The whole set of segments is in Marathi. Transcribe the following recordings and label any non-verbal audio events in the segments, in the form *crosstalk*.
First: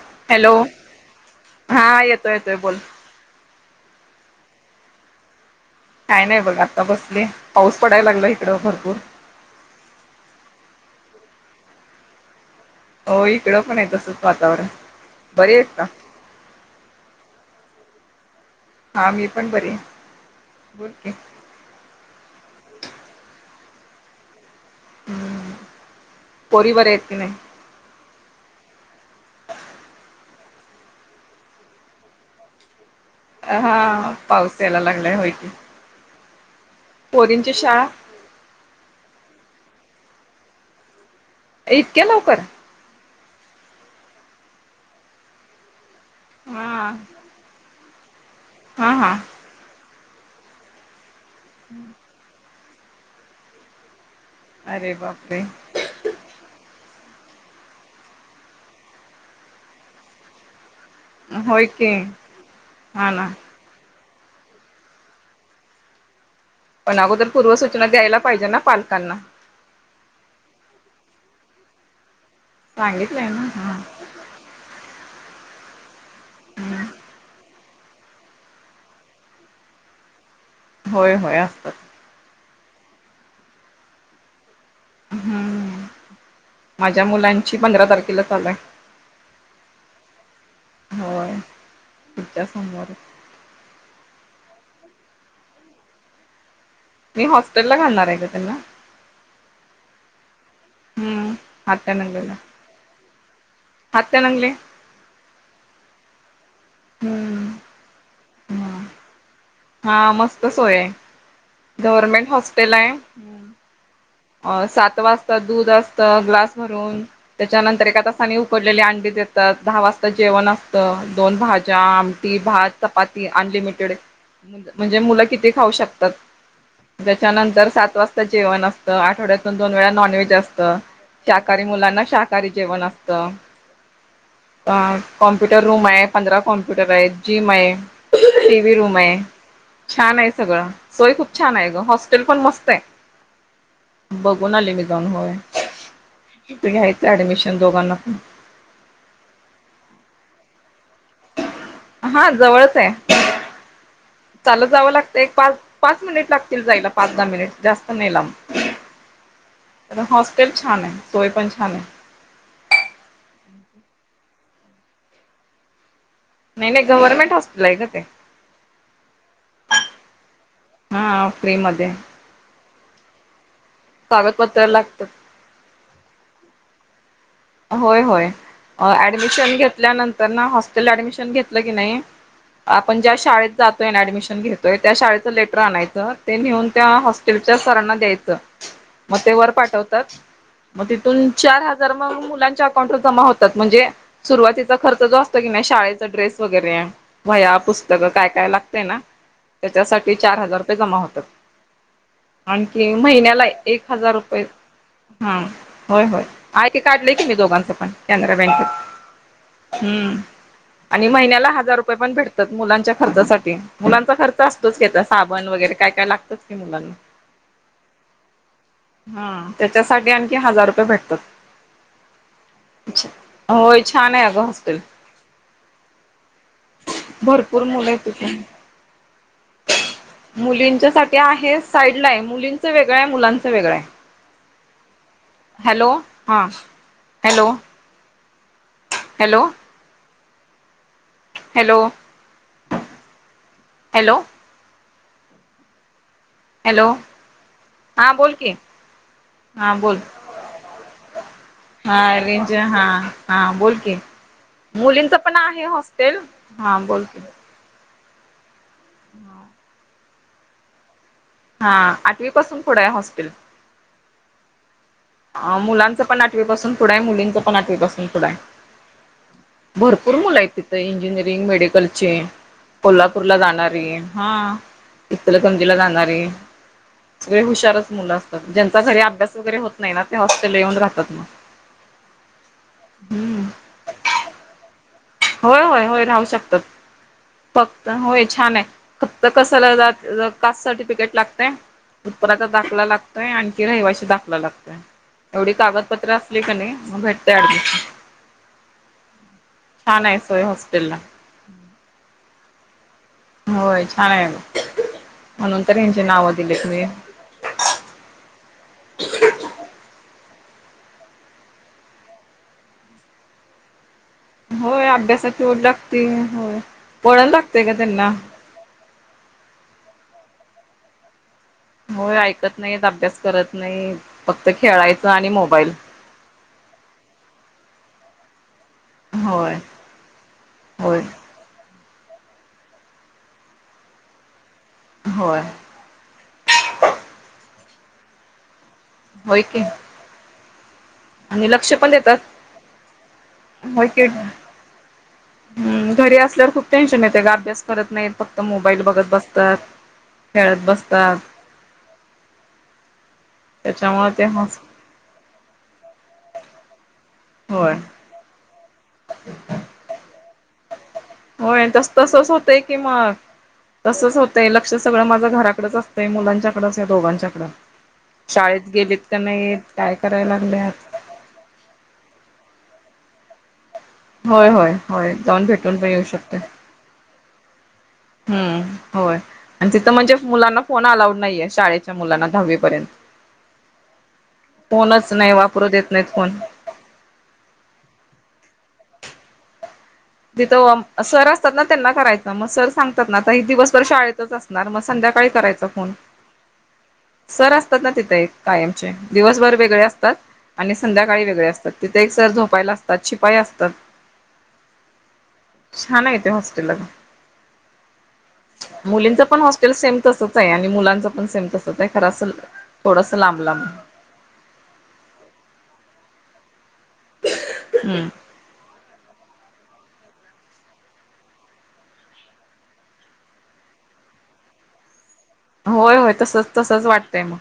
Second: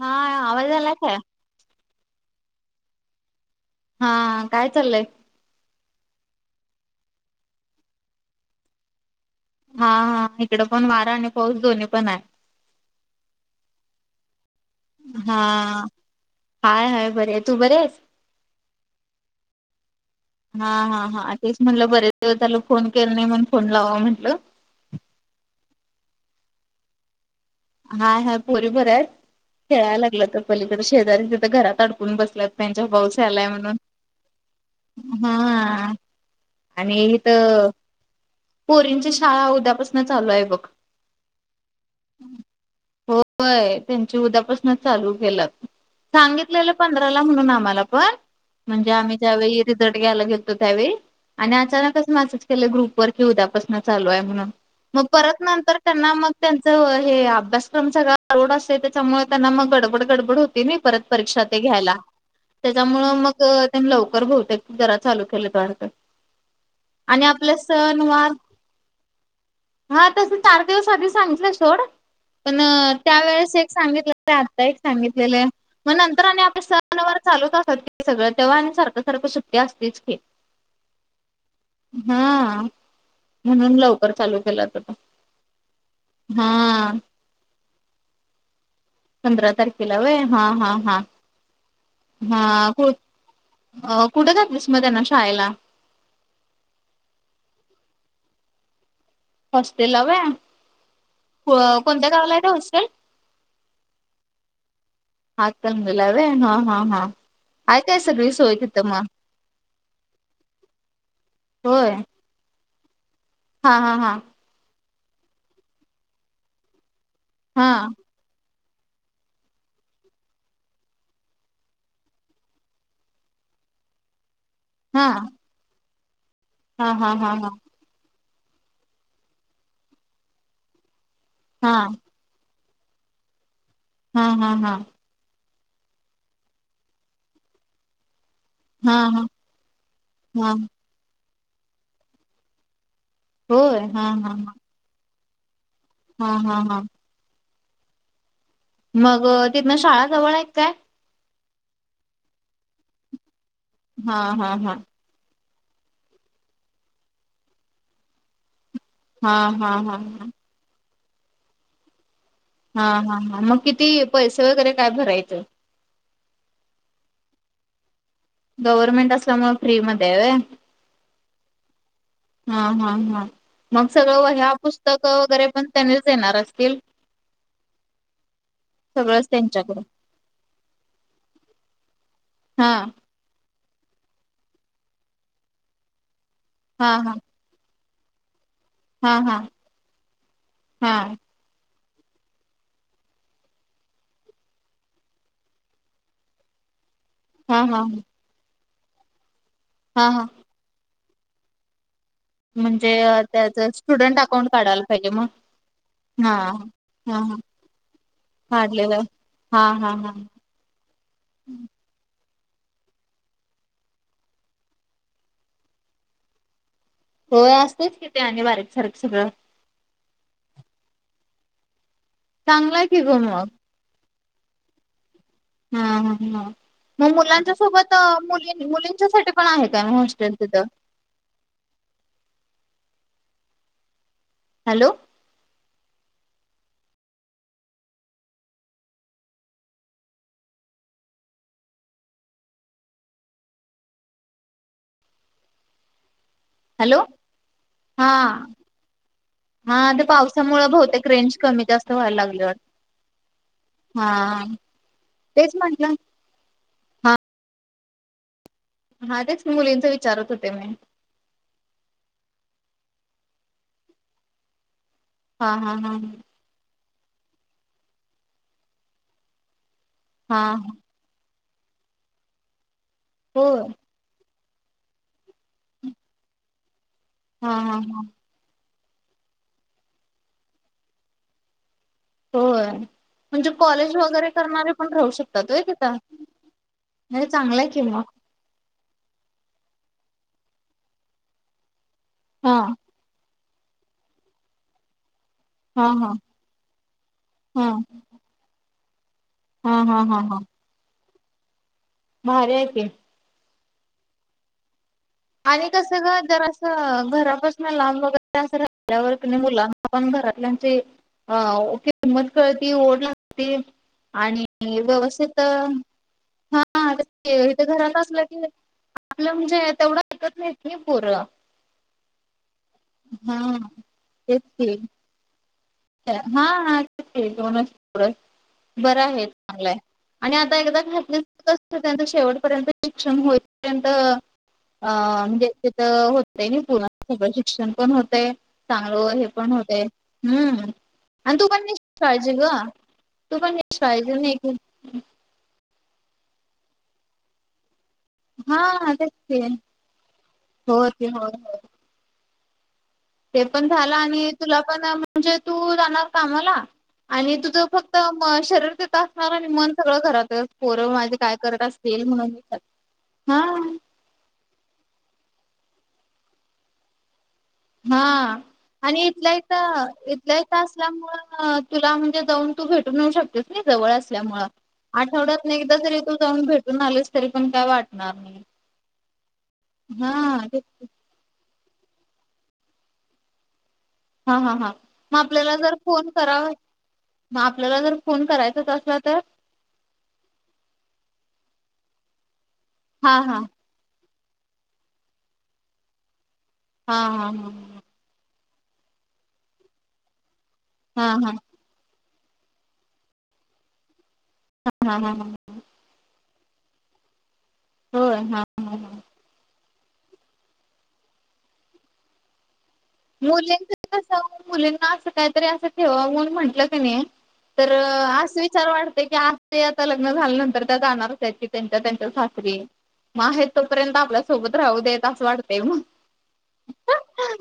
हा हॅलो आवाज आला काय? हा येतोय येतोय बोल हा काय चाललंय. काय नाही बघ आता बसले पाऊस पडायला लागला इकडं भरपूर हा हा इकड पण वारा आणि पाऊस दोन्ही पण हाय. हो इकडं पण हाय तसंच वातावरण हा बरे आहेत का हाय हाय बरी आहे तू बरीयस हा मी पण बरी आहे हा बोल हा की हा तेच म्हटलं बरेच दिवस झालं फोन केलं नाही म्हणून फोन लावाव म्हटलं. हम्म पोरी बऱ्यात कि नाही. हाय हाय पोरी बऱ्यायत खेळाय लागल्यात पलीकड शेजारी तिथं घरात अडकून बसल्यात. त्यांच्या पाऊस यालाय म्हणून हा पाऊस यायला लागलाय होय की हा आणि इथ पोरींची शाळा पोरींची शाळा उद्यापासून चालूय बघ. इतक्या लवकर होय त्यांची उद्यापसन चालू केल सांगितलेलं हा पंधराला म्हणून आम्हाला पण हा म्हणजे आम्ही हा त्यावेळी रिझल्ट घ्यायला गेेलतो त्यावेळी आणि अचानकच मसेज केलंय ग्रुपवर कि उद्यापासून चालूय म्हणून अरे मग बापरे परत नंतर त्यांना मग त्यांच हे अभ्यासक्रम सगळा लोड असतोय त्याच्यामुळे त्यांना मग गडबड गडबड होती नी परत परीक्षा ते होय की घ्यायला त्याच्यामुळ हा ना मग त्यांन लवकर बहुतेक जरा चालू केलंत वाटतं. पण आणि अगोदर पूर्व आपले सूचना सण द्यायला वार पाहिजे ना पालकांना हा तस चार दिेवस आधी सांगितलंय सोड पण सांगितलंय ना त्यावेेळेस एक हा सांगितलेलं आणि आता एक सांगितलेलं मग नंतर आणि आपले सणवार चालूच असतात कि सगळं तेव्हा आणि सारखं सारखं सुट्टी असतेच कि *inaudible* होय होय असतात. हा म्हणून लवकर चालू केला होता तो हम्म हा माझ्या मुलांची पंधरा तारखेला चालूय. पंधरा तारखेला व्हय हा हा हा. होय हा पुढच्या कु सोमवारी कुठ घातलीस मग त्यांना शाळेला? मी हॉस्टेल ला घालणार आहे का त्यांना हॉस्टेला व्हय. हम्म को कोणत्या गावाला हात्यानंगलेला हाय गं हॉस्टेल? हात्यानंगले हातकणंगलेला हाय व्हय. हा हा हा हम्म हाय काय सगळी सोय हा तिथं मग हा मस्त सोय हाय होय गव्हरर्मेंट हॉस्टेल हाय. हा हा हा. सात वाजता दूध असतं ग्लास भरून हा त्याच्यानंतर एखादा आणि उकडलेले अंडी देतात दहा वाजता जेवण असतं दोन भाज्या, आमटी, भात चपाती अनलिमिटेड म्हणजे हा मुलं किती खाऊ शकतात हा हा हा हा हा त्याच्यानंतर सात वाजता जेवण असत आठवड्यातून दोन वेळा नॉनव्हेज असतं शाकाहारी हा मुलांना शाखाहरी सारी जेवण असतं. हा हा कॉम्प्युटर रूम आहे पंधरा कॉम्प्युटर आहे जिम आहे टी व् रूम आहे. हा छान आहे हा सगळं सोय खूप छान आहे ग हॉस्टेल पण मस्त आहे. होय हा हा बघून आली मी दन होय हा हा हा घ्यायचं ऍडमिशन दोघांना पण मग तिथन शाळा जवळ आहेत काय? हा जवळच हाय. हा हा चालत हा जावं लागत एक पाच पाच मिनिट लागतील जायला पाच दहा मिनिट जास्त नाही लांब. हा हा हा तर हा. हॉस्टेल छान आहे सोय पण छान आहे. हा हा हा मग किती पैसे वगैरे काय भरायचं? नाही गव्हनमेंट हॉस्पिटल आहे का ते गव्हर्नमेंट असल्यामुळे फ्री मध्ये आहे. हा फ्री मध्ये हाय. हा हा हा मग सगळं व ह्या कागदपत्र लागतात. पुस्तकं वगैरे पण त्यानेच येणार असतील. होय होय सगळंच ऍडमिशन त्यांच्याकडून घेतल्यानंतर ना हॉस्टेल ऍडमिशन घेतलं की नाही. हा आपण ज्या शाळेत जातोय ऍडमिशन घेतोय त्या शाळेचं लेटर आणायचं ते नेऊन त्या हा हा हॉस्टेल सरांना द्यायच मग हा ते हा वर पाठवतात मग हा तिथून चार हजार म मुलांच्या अकाउंट जमा होतात म्हणजे सुरुवातीचा खर्च जो असत की नाही शाळेचा ड्रेस वगैरे वह्या हा हा पुस्तक काय काय लागतेय ना हा त्याच्यासाठी हा चार हजार रुपये जमा होतात. म्हणजे आणखी महिन्याला आहे त्याच एक हजार स्टुडंट रुपये अकाउंट काढायला पाहिजे मग हा होय होय हा ते काढले. हा मी हा दोघांचं पण कॅनडा काढलेलं हा बँकेत हा हा हम्म. आणि महिन्याला हजार रुपये पण भेटतात मुलांच्या खर्चासाठी मुलांचा खर्च असतोच का त्या साबण वगैरे काय काय लागतंच की मुलांना होय असतेच किती आणि बारीक सारीक सगळं. हा त्याच्यासाठी आणखी हजार रुपये भेटतात. चांगलाय की अच्छ ग मग होय छान आहे अगं हॉस्टेल. हम ह हा. मग मुलांच्या भरपूर मुलं सोबत आहेत तिथे मुली मुलींच्यासाठी पण आहे काय हॉस्टेल तिथं मुलींच्यासाठी आहेस. साईड ला आहे मुलींचं वेगळं आहे मुलांचं वेगळं आहे. हॅलो. हॅलो हां hello hello. Hello hello hello हा बोल कि हा बोल ते पावसामुळे बहुतेक रेंज कमी जास्त हा व्हायला लागली रेंज वाटतं हा हा बोलकी हा मुलींच पण तेच आहे म्हंटलं हॉस्टेल हा बोलकी हा तेच मुलींच विचारत होते मी हा आठवी पासून पुढं आहे हॉस्टेल हा हा हा मुलांचं पण आठवीपासून पुढं आहे मुलींचं पण आठवीपासून पुढं आहे भरपूर कवडा मुला हा आहे तिथं इंजिनिअरिंग मेडिकल चे कोल्हापूरला होय जाणारी हा इतलगंजीला जाणारी सगळे हा हा हुशारच हा मुलं असतात ज्यांचा घरी अभ्यास वगैरे होत नाही ना ते हॉस्टेलला येऊन राहतात मग होय हम्म म्हणजे कॉलेज वगैरे करणारे पण राहू शकत होय होय होय राहू शकतात चांगलंय की फक्त मग होयच छान आहे फक्त कस कास् सर्टिफिकेट लागते उत्पन्नाचा हा दाखला लागतोय आणखी रहिवाशी दाखला लागतय एवढी हा हा कागदपत्र असली क नाही मग भेटतेय हा ऍडमिशन हा हा छान आहे हा हा सोय हॉस्टेल ला भारी आहे की होय छान आहे म्हणून आणि तर यांची कसं ग नावं जर दिलेत मी असं घरापस- लांब वगैर अस राल्यावर मुलांना पण घरातल्यांचे- हा किंमत कळती ओढ लागते. आणि होय व्यवस्थित अभ्यासाची ओढ लागते होय हा वळण इथे लागतय का घरात त्यांना असलं की- आपलं म्हणजे तेवढं ऐकत नाहीत नाही पोर होय ऐकत नाही अभ्यास करत हा नाही तेच फक्त की खेळायचं आणि मोबाईल हा हाच बरं आहे होय चांगलाय आणि आता एकदा होय घातली त्यां शेवटपर्यंत शिक्षण होईपर्यंत अ होय म्हणजे तर होतय नाही पूर्ण सगळं शिक्षण पण होतय चांगलं हे होय पण की होतय हम्म आणि तू पण निष्काळजे ग तू पण निष्काळजे नाही. हम् घरी असल्यावर खूप टेन्शन येते का अभ्यास करत नाहीत. फक्त मोबाईल हा बघत तेच की बसतात खेळत हो ते बसतात. हो हो ते पण झालं त्याच्यामुळे ते आणि हस तुला पण म्हणजे तू जाणार कामाला. आणि तुझं होय फक्त शरीर तिथ असणार आणि मन सगळं घरात पोरं माझे- काय करत होय तस असतील म्हणून हा, तसंच होतंय लक्ष सगळं माझं घराकडंच असतंय मुलांच्याकडंच या दोघांच्याकडं- हा शाळेत गेलीत आणि का इथलंही नाहीत तर काय करायला इथलंही तर लागल्यात असल्यामुळं, तुला म्हणजे जाऊन तू भेटून येऊ शकतेस जवळ, ल्या होय होय होय जाऊन आठवड्यात एकदा भेटून पण जरी येऊ तू शकते जाऊन भेटून आलेस तरी पण काय वाटणार नाही. हम्म होय आणि तिथं म्हणजे हा ते मुलांना फोन अलाउड नाहीये शाळेच्या मुलांना दहावीपर्यंत. हा हा हा फोनच मग नाही आपल्याला वापरू जर देत फोन नाहीत कराव. मग आपल्याला जर फोन करायचाच असला तर तिथं सर असतात ना त्यांना करायचं मग सर सांगतात ना हा आता हा ह- सर शाळेतच असणार मग संध्याकाळी करायचा फोन हा हा सर असतात ना तिथे एक- कायमचे दिवसभर वेगळे असतात आणि हा संध्याकाळी हा वेगळे असतात. तर तिथे एक सर झोपायला असतात शिपाई असतात. हां हां हां हां छान आहे ते हॉस्टेलला होय हा हा हा मुलींच पण हॉस्टे- सेम तसच आहे आणि मुलांच पण सेम तसच आहे खर अस- थोडस लांब लांब मुलींच कस मुलींना असं काहीतरी असं ठेवा म्हणून म्हंटलं क नाही. तर हम्म अस विचार वाटतय की आ- ते आता लग्न झाल्यानंतर त्या जाणार त्याची त्यांच्या त्यांच्या सासरी. मग आहेत तोपर्यंत आपल्यासोबत राहू देत असं वाटत. होय होय तसच तसंच वाटतंय मग,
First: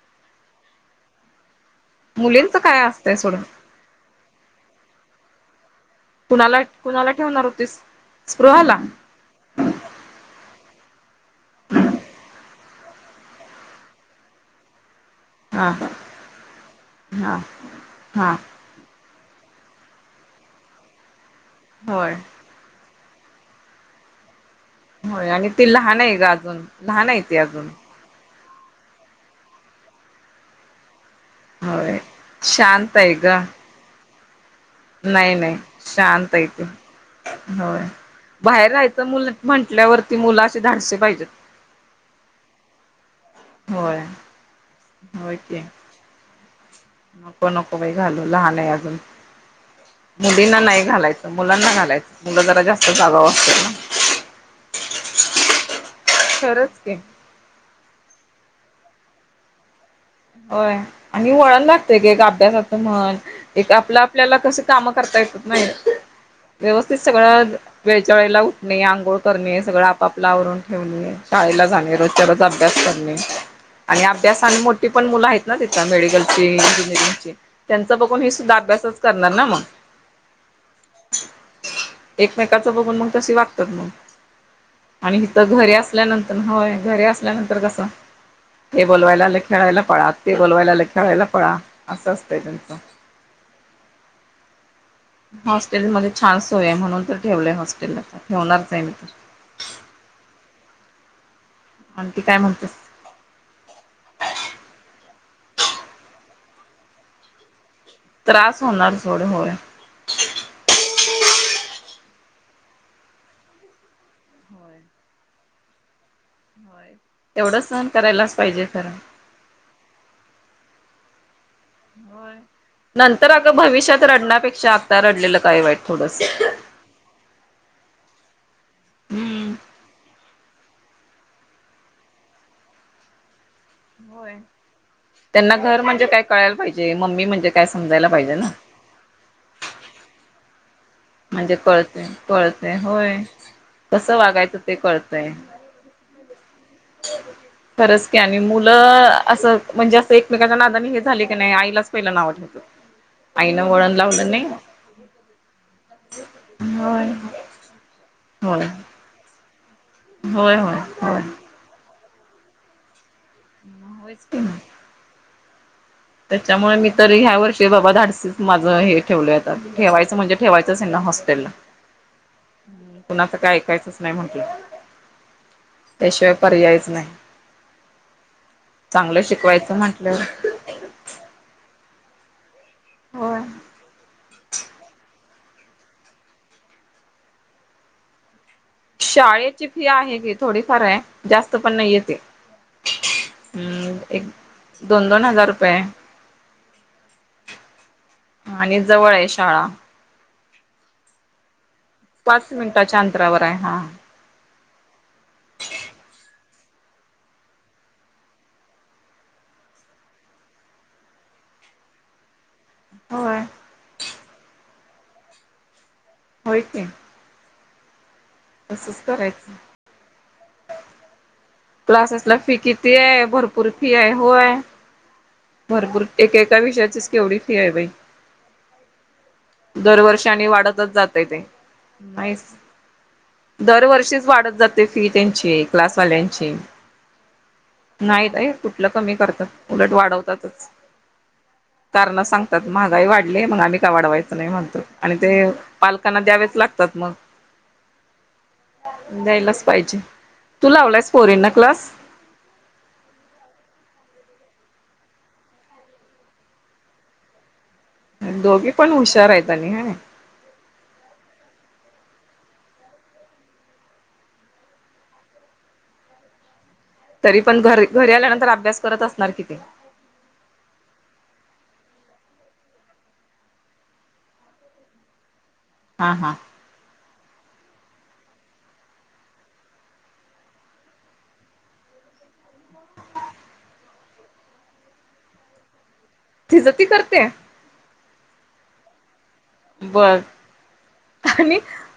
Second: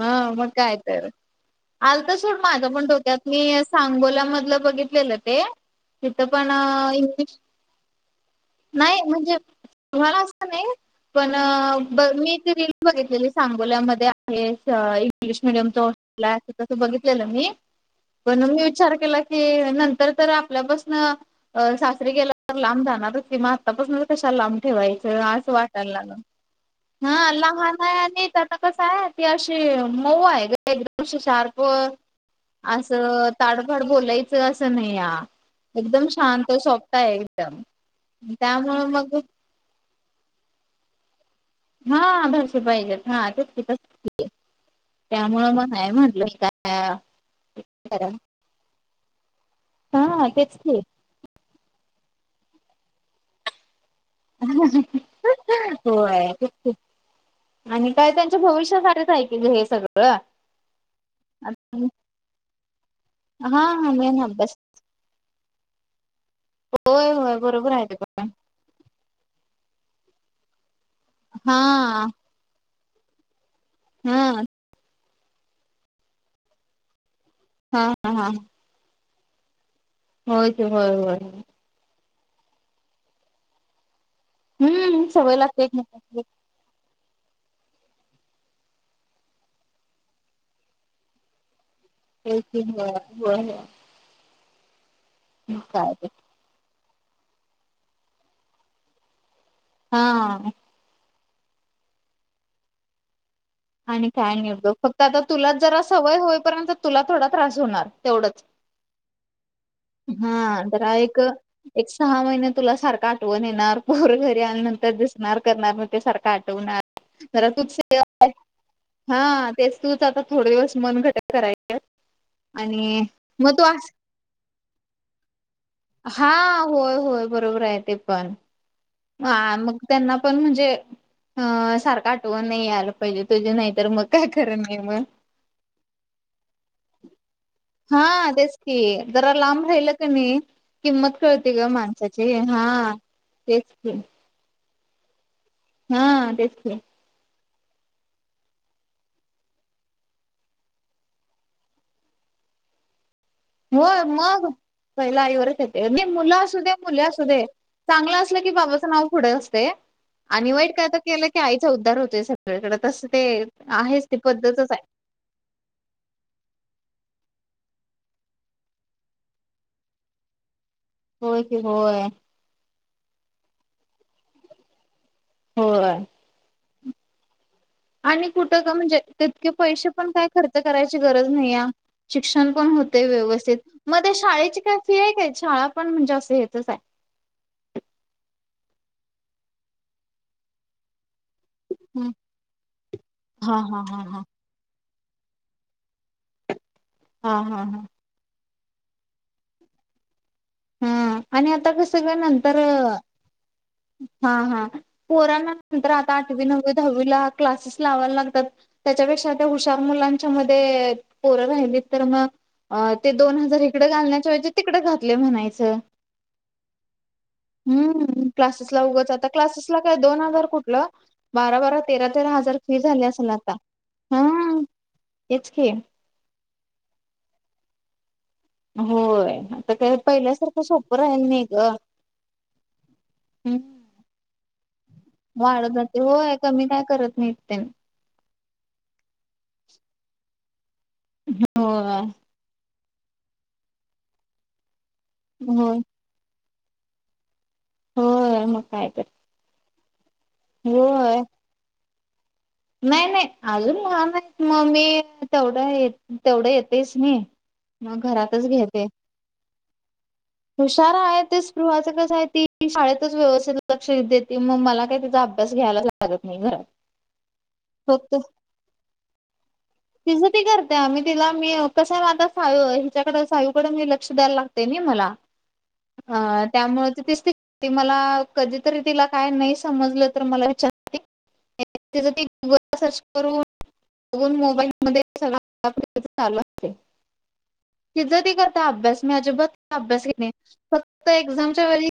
हा मग काय तर आल तर सोड मुलींच माझं काय पण असतंय डोक्यात सोडून मी. सांगोला मधलं बघितलेलं ते. तिथं पण कुणाला कुणाला इंग्लिश ठेवणार होतीस स्पृहाला नाही म्हणजे. तुम्हाला असं नाही पण मी तेे रील बघितलेली सांगोल्यामध्ये- येस इंग्लिश हा मिीडियमच हॉस्टेल आहे तसं बघितलेलं हा मी हा पण मी विचार केला- ते नंतर तर आपल्यापासन सासरीे होय गेला तर लांब जाणारच की. आतापासून कशाला लांब ठेवायचं होय आणि असं ती वाटाला लहान आहे लागल ग अजून लहान आहे हा ती अजून लहान आहे आणि- य त अशी मऊ आहे एकदम शाप होय. अस शांत आहे ग तड *inaudible* धडधड बोलायचं असं नाही या नाही एकदम आहे शांत ती सोपता आहे एकदम, होय. बाहेर त्यामुळं राहायचं मग मुल म्हंटल्यावरती मुलाचेे धाडसे पाहिजेत. हा धाडसी पाहिजेत हा तेकी होय. होय त्यामु की मग नाही म्हटलं काय. नको नको बाही करा घालू लहान आहे अजून हा तेच मुलींना की नाही घालायचं. मुलांना घालायच मुलं जरा जास्त जागा असते ना होय खरंच की आणि काय त्यांच्या भविष्यासाठीच ऐक हे सगळं होय आणि वळण लागतय क एक अभ्यासाचं म्हण हा एक हा आपलं मेन आपल्याला अभ्यास कस काम करता येत नाही व्यवस्थित होय होय सगळं बरोबर आहे व ते पण वेळेला उठणे आंघोळ करणे सगळं आपापला आवरून ठेवणे हा शाळेला जाणे रोजच्या रोज- अभ्यास करणे आणि अभ्यास हा. आणि मोठ- ती पण मुलं आहेत ना तिथं मेडिकल ची इंजिनिअरिंगची हा त्यांचा हा बघून हे सुद्धा अभ्यासच करणार ना मग. होच होय होय हो एकमेककाचं बघून मग त वागतात मग. हम्म आणि सवय इथं लागते घरी एकमेकांची. असल्यानंतर हय घरी अस- आपल्यानंतर कस हे बोलवायला आले खेळायला पळा ते बोलवायला आले खेळायला पळा. असं असतंय ते त्यांचं. हो हो काय ते हॉस्टेलमध्येध्ये छान सोय म्हणून तर ठेवलंय हॉस्टेलला तर ठेवणारच आहे मी तर हा म्हण त काय म्हणते आणि काय नि ब फक्त आता तुला जरा सवय होईपर्यंत तुला थोडा त्रास होणार तेवढंच. त्रास होणार थोडे होय हा तररा एक एक सहा महिने तुला सारखं आठवण येणार पोर घरी आल्या नंतर होय दिसणार करणार म ते सारख काठवणार ज तू च पाहिजे खर हा तेच तूच आता थोडे दिवस मन घट करायच्या. हो नंतर अगं भविष्यात रडण्यापेक्षा आता रडलेलं काय वाईट. थोडस. हा होय होय बरोबर आहे ते पण. हम्म. ह मग त्यांना पण म्हणजे अ सारखं आठवण नाही आलं पाहिजे तुजे नाही. तर मग काय होय खर नाही मग त्यांना घर म्हणजे काय कळायला पाहिजे मम्मी म्हणजे काय समजायला पाहिजे ना. ते जरा लांब राहिल क मी. किंमत कळते म्हणजे ग कळतय माणसाची हा कळतय होय. तेच. की कसं वागायचं ते कळतंय. हा तेच. खरच की आणि मुलं असं म्हणजे असं एकमेकाच्या नादाने हे झाले की नाही आईलाच पहिलं नावटलं. हो मग. पहिला आईवरच येते मुलं असू दे मुले होय असू दे चांगलं असलं की होय बाबाचं नाव पुढे असत. आणि होय वाईट होय काय होय. केलं आ उद्धार होतोय सगळ्याकडें तसं ते आहेच ती होयच की मग. पद्धतच आहे. त्याच्यामुळे मी तर ह्या वर्षी बाबा धाडसच माझं हे ठेवल आहे ठेवायचं म्हणजे. ठेवायचच आहे ना होय हॉस्टेलला की होय कुणाच काय ऐकायचंच नाही म्हंटलं. होय. त्याशिवाय पर्यायच नाही. आणि कुठं का म्हणजे चांगलं तितके शिकवायचं पैसे पण काय म्हटल्यावर खर्च करायची गरज नाही आहे शिक्षण पण होत. होय. व्यवस्थित मग ते शाळेची काय फी आहे काय शाळा पण म्हणजे असं येतच आहे. शाळेची फी आहे की थोडीफार आहे. जास्त पण नाही येते हा हा हम् हा हा एक दोन दोन हजार रुपये. हा हा हा.. आणि जवळ आहे शाळा. हा आणि आता कस काय पाच नंतर. मिनिटाच्या अंतरावर आहे हा हा हा पोराना नंतर आता आठवी नववी दहावीला क्लासेस लावायला लागतात. त्याच्यापेक्षा त्या हुशार मुलांच्या मध्ये पोरं राहिलीत तर मग. अ ते दोन होय हजार इकडें घालण्याच्या वयचे तिकडें घातले म्हणायचं. होय की. हम्म क्लासेस ला तसंच उगच आता करायचं. क्लासेसला काय दोन हजार कुठलं. बारा बारा तेरा तेरा क्लासेसला हजार फी किती झाली आहे असल आता भरपूर फी आहे होय. हम्म. भरपूर एक एका विषयाचीच केवढी फी आहे बाई होय आता काय दरवर्षानी पहिल्यासारखं वाढतच सोपं जातय राहिल ते नाही ग नाही. हम्म दरवर्षीच वाढत जाते फी त्यांची वाढत जाते होय क्लासवाल्यांची. कमी काय करत नाहीत त्यानी नाहीत आहे कुठलं कमी करतात उलट वाढवतातच होय कारण सांग महागाई वाढली मग आम्ही का वाढवायचं नाही म्हणतो आणि ते होय पाल.. त्यांना द्यावेच लागतात मग होय मग काय तर द्यायलाच पाहिजे. तू लावलायस होय पोरन ना क्लास. नाही नाही अजून लहान आहे मग मी तेवढं तेवढं येतेच नाही. मग घरातच दोघी घेते. पण हुशार आहेत आणि ह हुशार आहे ते स्पृहाचं कस आहे ती शाळेतच व्यवस्थित लक्ष देते मग मला काय तिचा अभ्यास घ्यायला. लागत नाही घरात. तरी पण घ घरी फक्त आल्यानंतर अभ्यास करत असणार की. तिचं ती करते आम्ही तिला मी कसं माझा सायू हिच्याकड सायूकडे मी लक्ष द्यायला लागते नाही मला. हा त्यामुळे ते ते मला कधीतरी तिला काय नाही समजलं तर मला वि. तीच ती गुगल ला सर्च करून बघून मोबाईल मध्ये तिचं ती करते तीच ती करत्या अभ्यास मी अजिबात अभ्यास बघ केणे फक्त आणि एक्झामच्या वेळी